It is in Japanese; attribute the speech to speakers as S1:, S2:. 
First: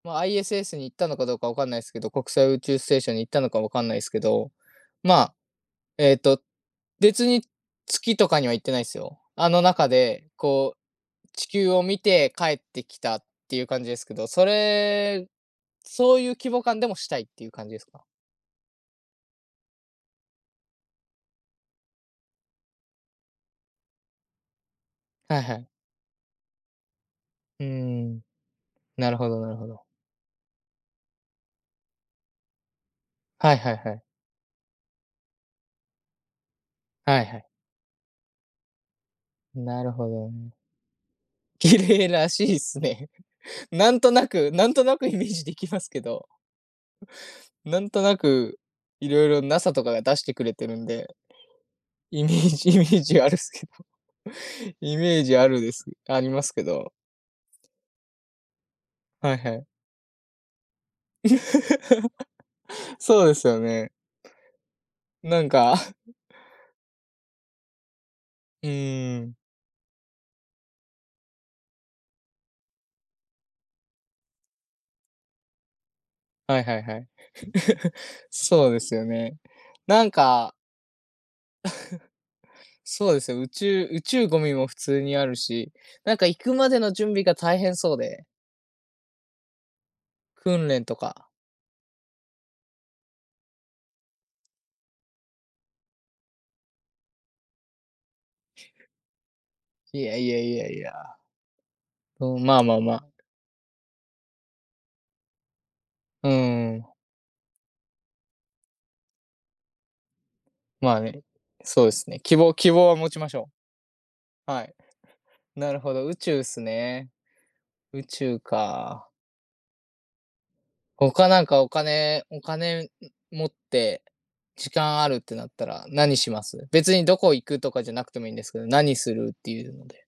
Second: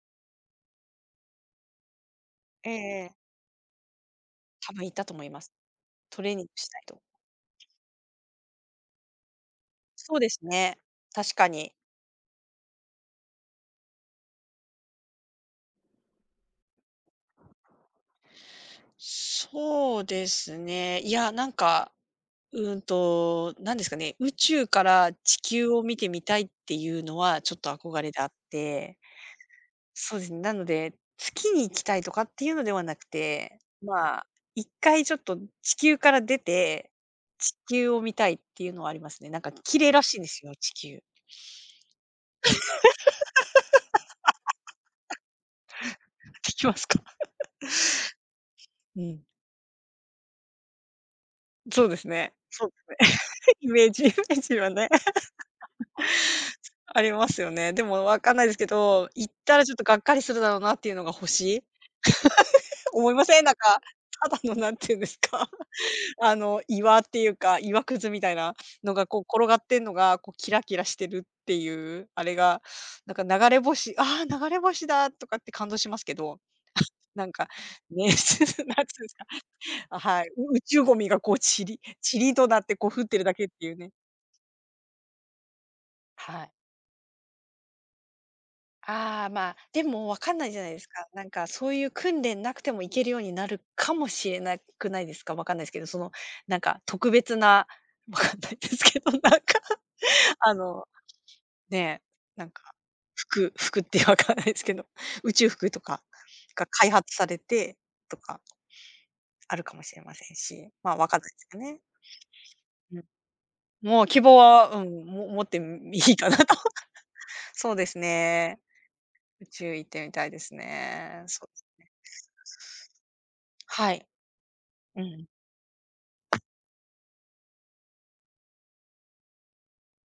S1: まあ ISS に行ったのかどうか分かんないすけど、国際宇
S2: ええ
S1: 宙ステー
S2: え
S1: ショ
S2: え。
S1: ンに行ったのか分かんないすけど、
S2: 多分行ったと
S1: ま
S2: 思い
S1: あ、
S2: ます。
S1: えっ
S2: トレー
S1: と
S2: ニングしないと。
S1: 別に月とかには行ってないっすよ。あの中
S2: そう
S1: で
S2: です
S1: こ
S2: ね、
S1: う
S2: 確
S1: 地
S2: か
S1: 球
S2: に。
S1: を見て帰ってきたっていう感じですけど、それそういう規模感でもしたいっていう感じですか？
S2: そうですね、いや、なんか、うんと、何ですかね、宇宙から地
S1: はいはい。
S2: 球を見てみたいっていうのはちょっ
S1: うー
S2: と憧れで
S1: ん。
S2: あって、
S1: なるほどなるほど。
S2: そうですね。なので、月に行きたいとかっていうのではなく
S1: はい
S2: て、
S1: はいはい。
S2: まあ、一回ちょっと地球から出て、
S1: はいはい。
S2: 地球を見たいっていうのはありますね。なんか
S1: ん、
S2: 綺
S1: な
S2: 麗
S1: る
S2: ら
S1: ほ
S2: しいんで
S1: ど
S2: す
S1: ね。
S2: よ、地球。
S1: 綺麗らしいっすね。なんとなくなんとなくイ メージできますけど、
S2: ききますか？
S1: うなんとなく、
S2: う
S1: 色
S2: ん。
S1: 々 NASA とかが出してくれてるんで、
S2: そうです
S1: イメ
S2: ね
S1: ー
S2: そ
S1: ジ
S2: うで
S1: イメ
S2: すね。
S1: ージあるす け
S2: イメージね
S1: ど、
S2: ちはね。
S1: イメージあるです、ありますけ
S2: つ
S1: ど。
S2: ありますよね。でも分かんないですけど、行っ
S1: はいは
S2: たら
S1: い。
S2: ちょっとがっかりするだろなっていうのが星？思い
S1: そ
S2: ま
S1: うで
S2: せん？
S1: す
S2: なん
S1: よ
S2: か、
S1: ね。
S2: ただの何て言うんです
S1: な
S2: か、
S1: んか、う
S2: あの岩っていうか、岩くずみたいな
S1: う
S2: のが
S1: ー
S2: こう
S1: ん。
S2: 転がってんのが、こうキラキラしてるっていう、あれがなんか、流れ星「ああ流れ星だ」とかって感動しますけど、
S1: はいはいはい、
S2: なんか ね、
S1: そうで
S2: なん
S1: す
S2: てい
S1: よ
S2: うすか
S1: ね。
S2: あ、
S1: なん
S2: はい、
S1: か
S2: う宇宙ゴミがこうちりちりとな ってこう降っ
S1: そう
S2: て
S1: で
S2: る
S1: す
S2: だ
S1: よ、
S2: け
S1: 宇
S2: っていう
S1: 宙
S2: ね。
S1: 宇宙ゴミも普通にあるし、なんか
S2: は
S1: 行
S2: い。
S1: くまでの準備が大変そうで。
S2: ああ、まあ、でもわかんないじゃ
S1: 訓
S2: ないで
S1: 練
S2: す
S1: と
S2: か。な
S1: か。
S2: んかそういう訓練なくても行けるようになるかもしれなくないですか？わかんないすけど、そのなんか特別な、わかんないですけど、なんか。
S1: いやい や
S2: あ
S1: いやい
S2: の、
S1: や。
S2: ね、
S1: うん、
S2: なん
S1: まあ
S2: か、
S1: まあまあ。
S2: 服服って分かんないですけど、宇宙服とか
S1: う
S2: が
S1: ー
S2: 開
S1: ん。
S2: 発されて、とか、あるかもしれませんし、ま
S1: ま
S2: あ
S1: あ
S2: 分か
S1: ね、
S2: んないすかね。
S1: そうですね、希望希望は
S2: うん、
S1: 持ちましょ
S2: もう希望
S1: う。は
S2: は、
S1: い、
S2: うん、も持って、
S1: なる
S2: ん、
S1: ほ
S2: み
S1: ど、
S2: い
S1: 宇
S2: いかな
S1: 宙っ
S2: と。
S1: す ね。
S2: そうです
S1: 宇宙
S2: ね。
S1: か。
S2: 宇宙行ってみたいですね。
S1: 他な
S2: そ
S1: ん
S2: うで
S1: か
S2: すね。
S1: お金お金、ん、持っ
S2: [unintelligible] は
S1: て、
S2: い。
S1: 時間
S2: う
S1: あるっ
S2: ん。
S1: てなったら、何します？別にどこ行くとかじゃなくてもいいんですけど、何するっていうので。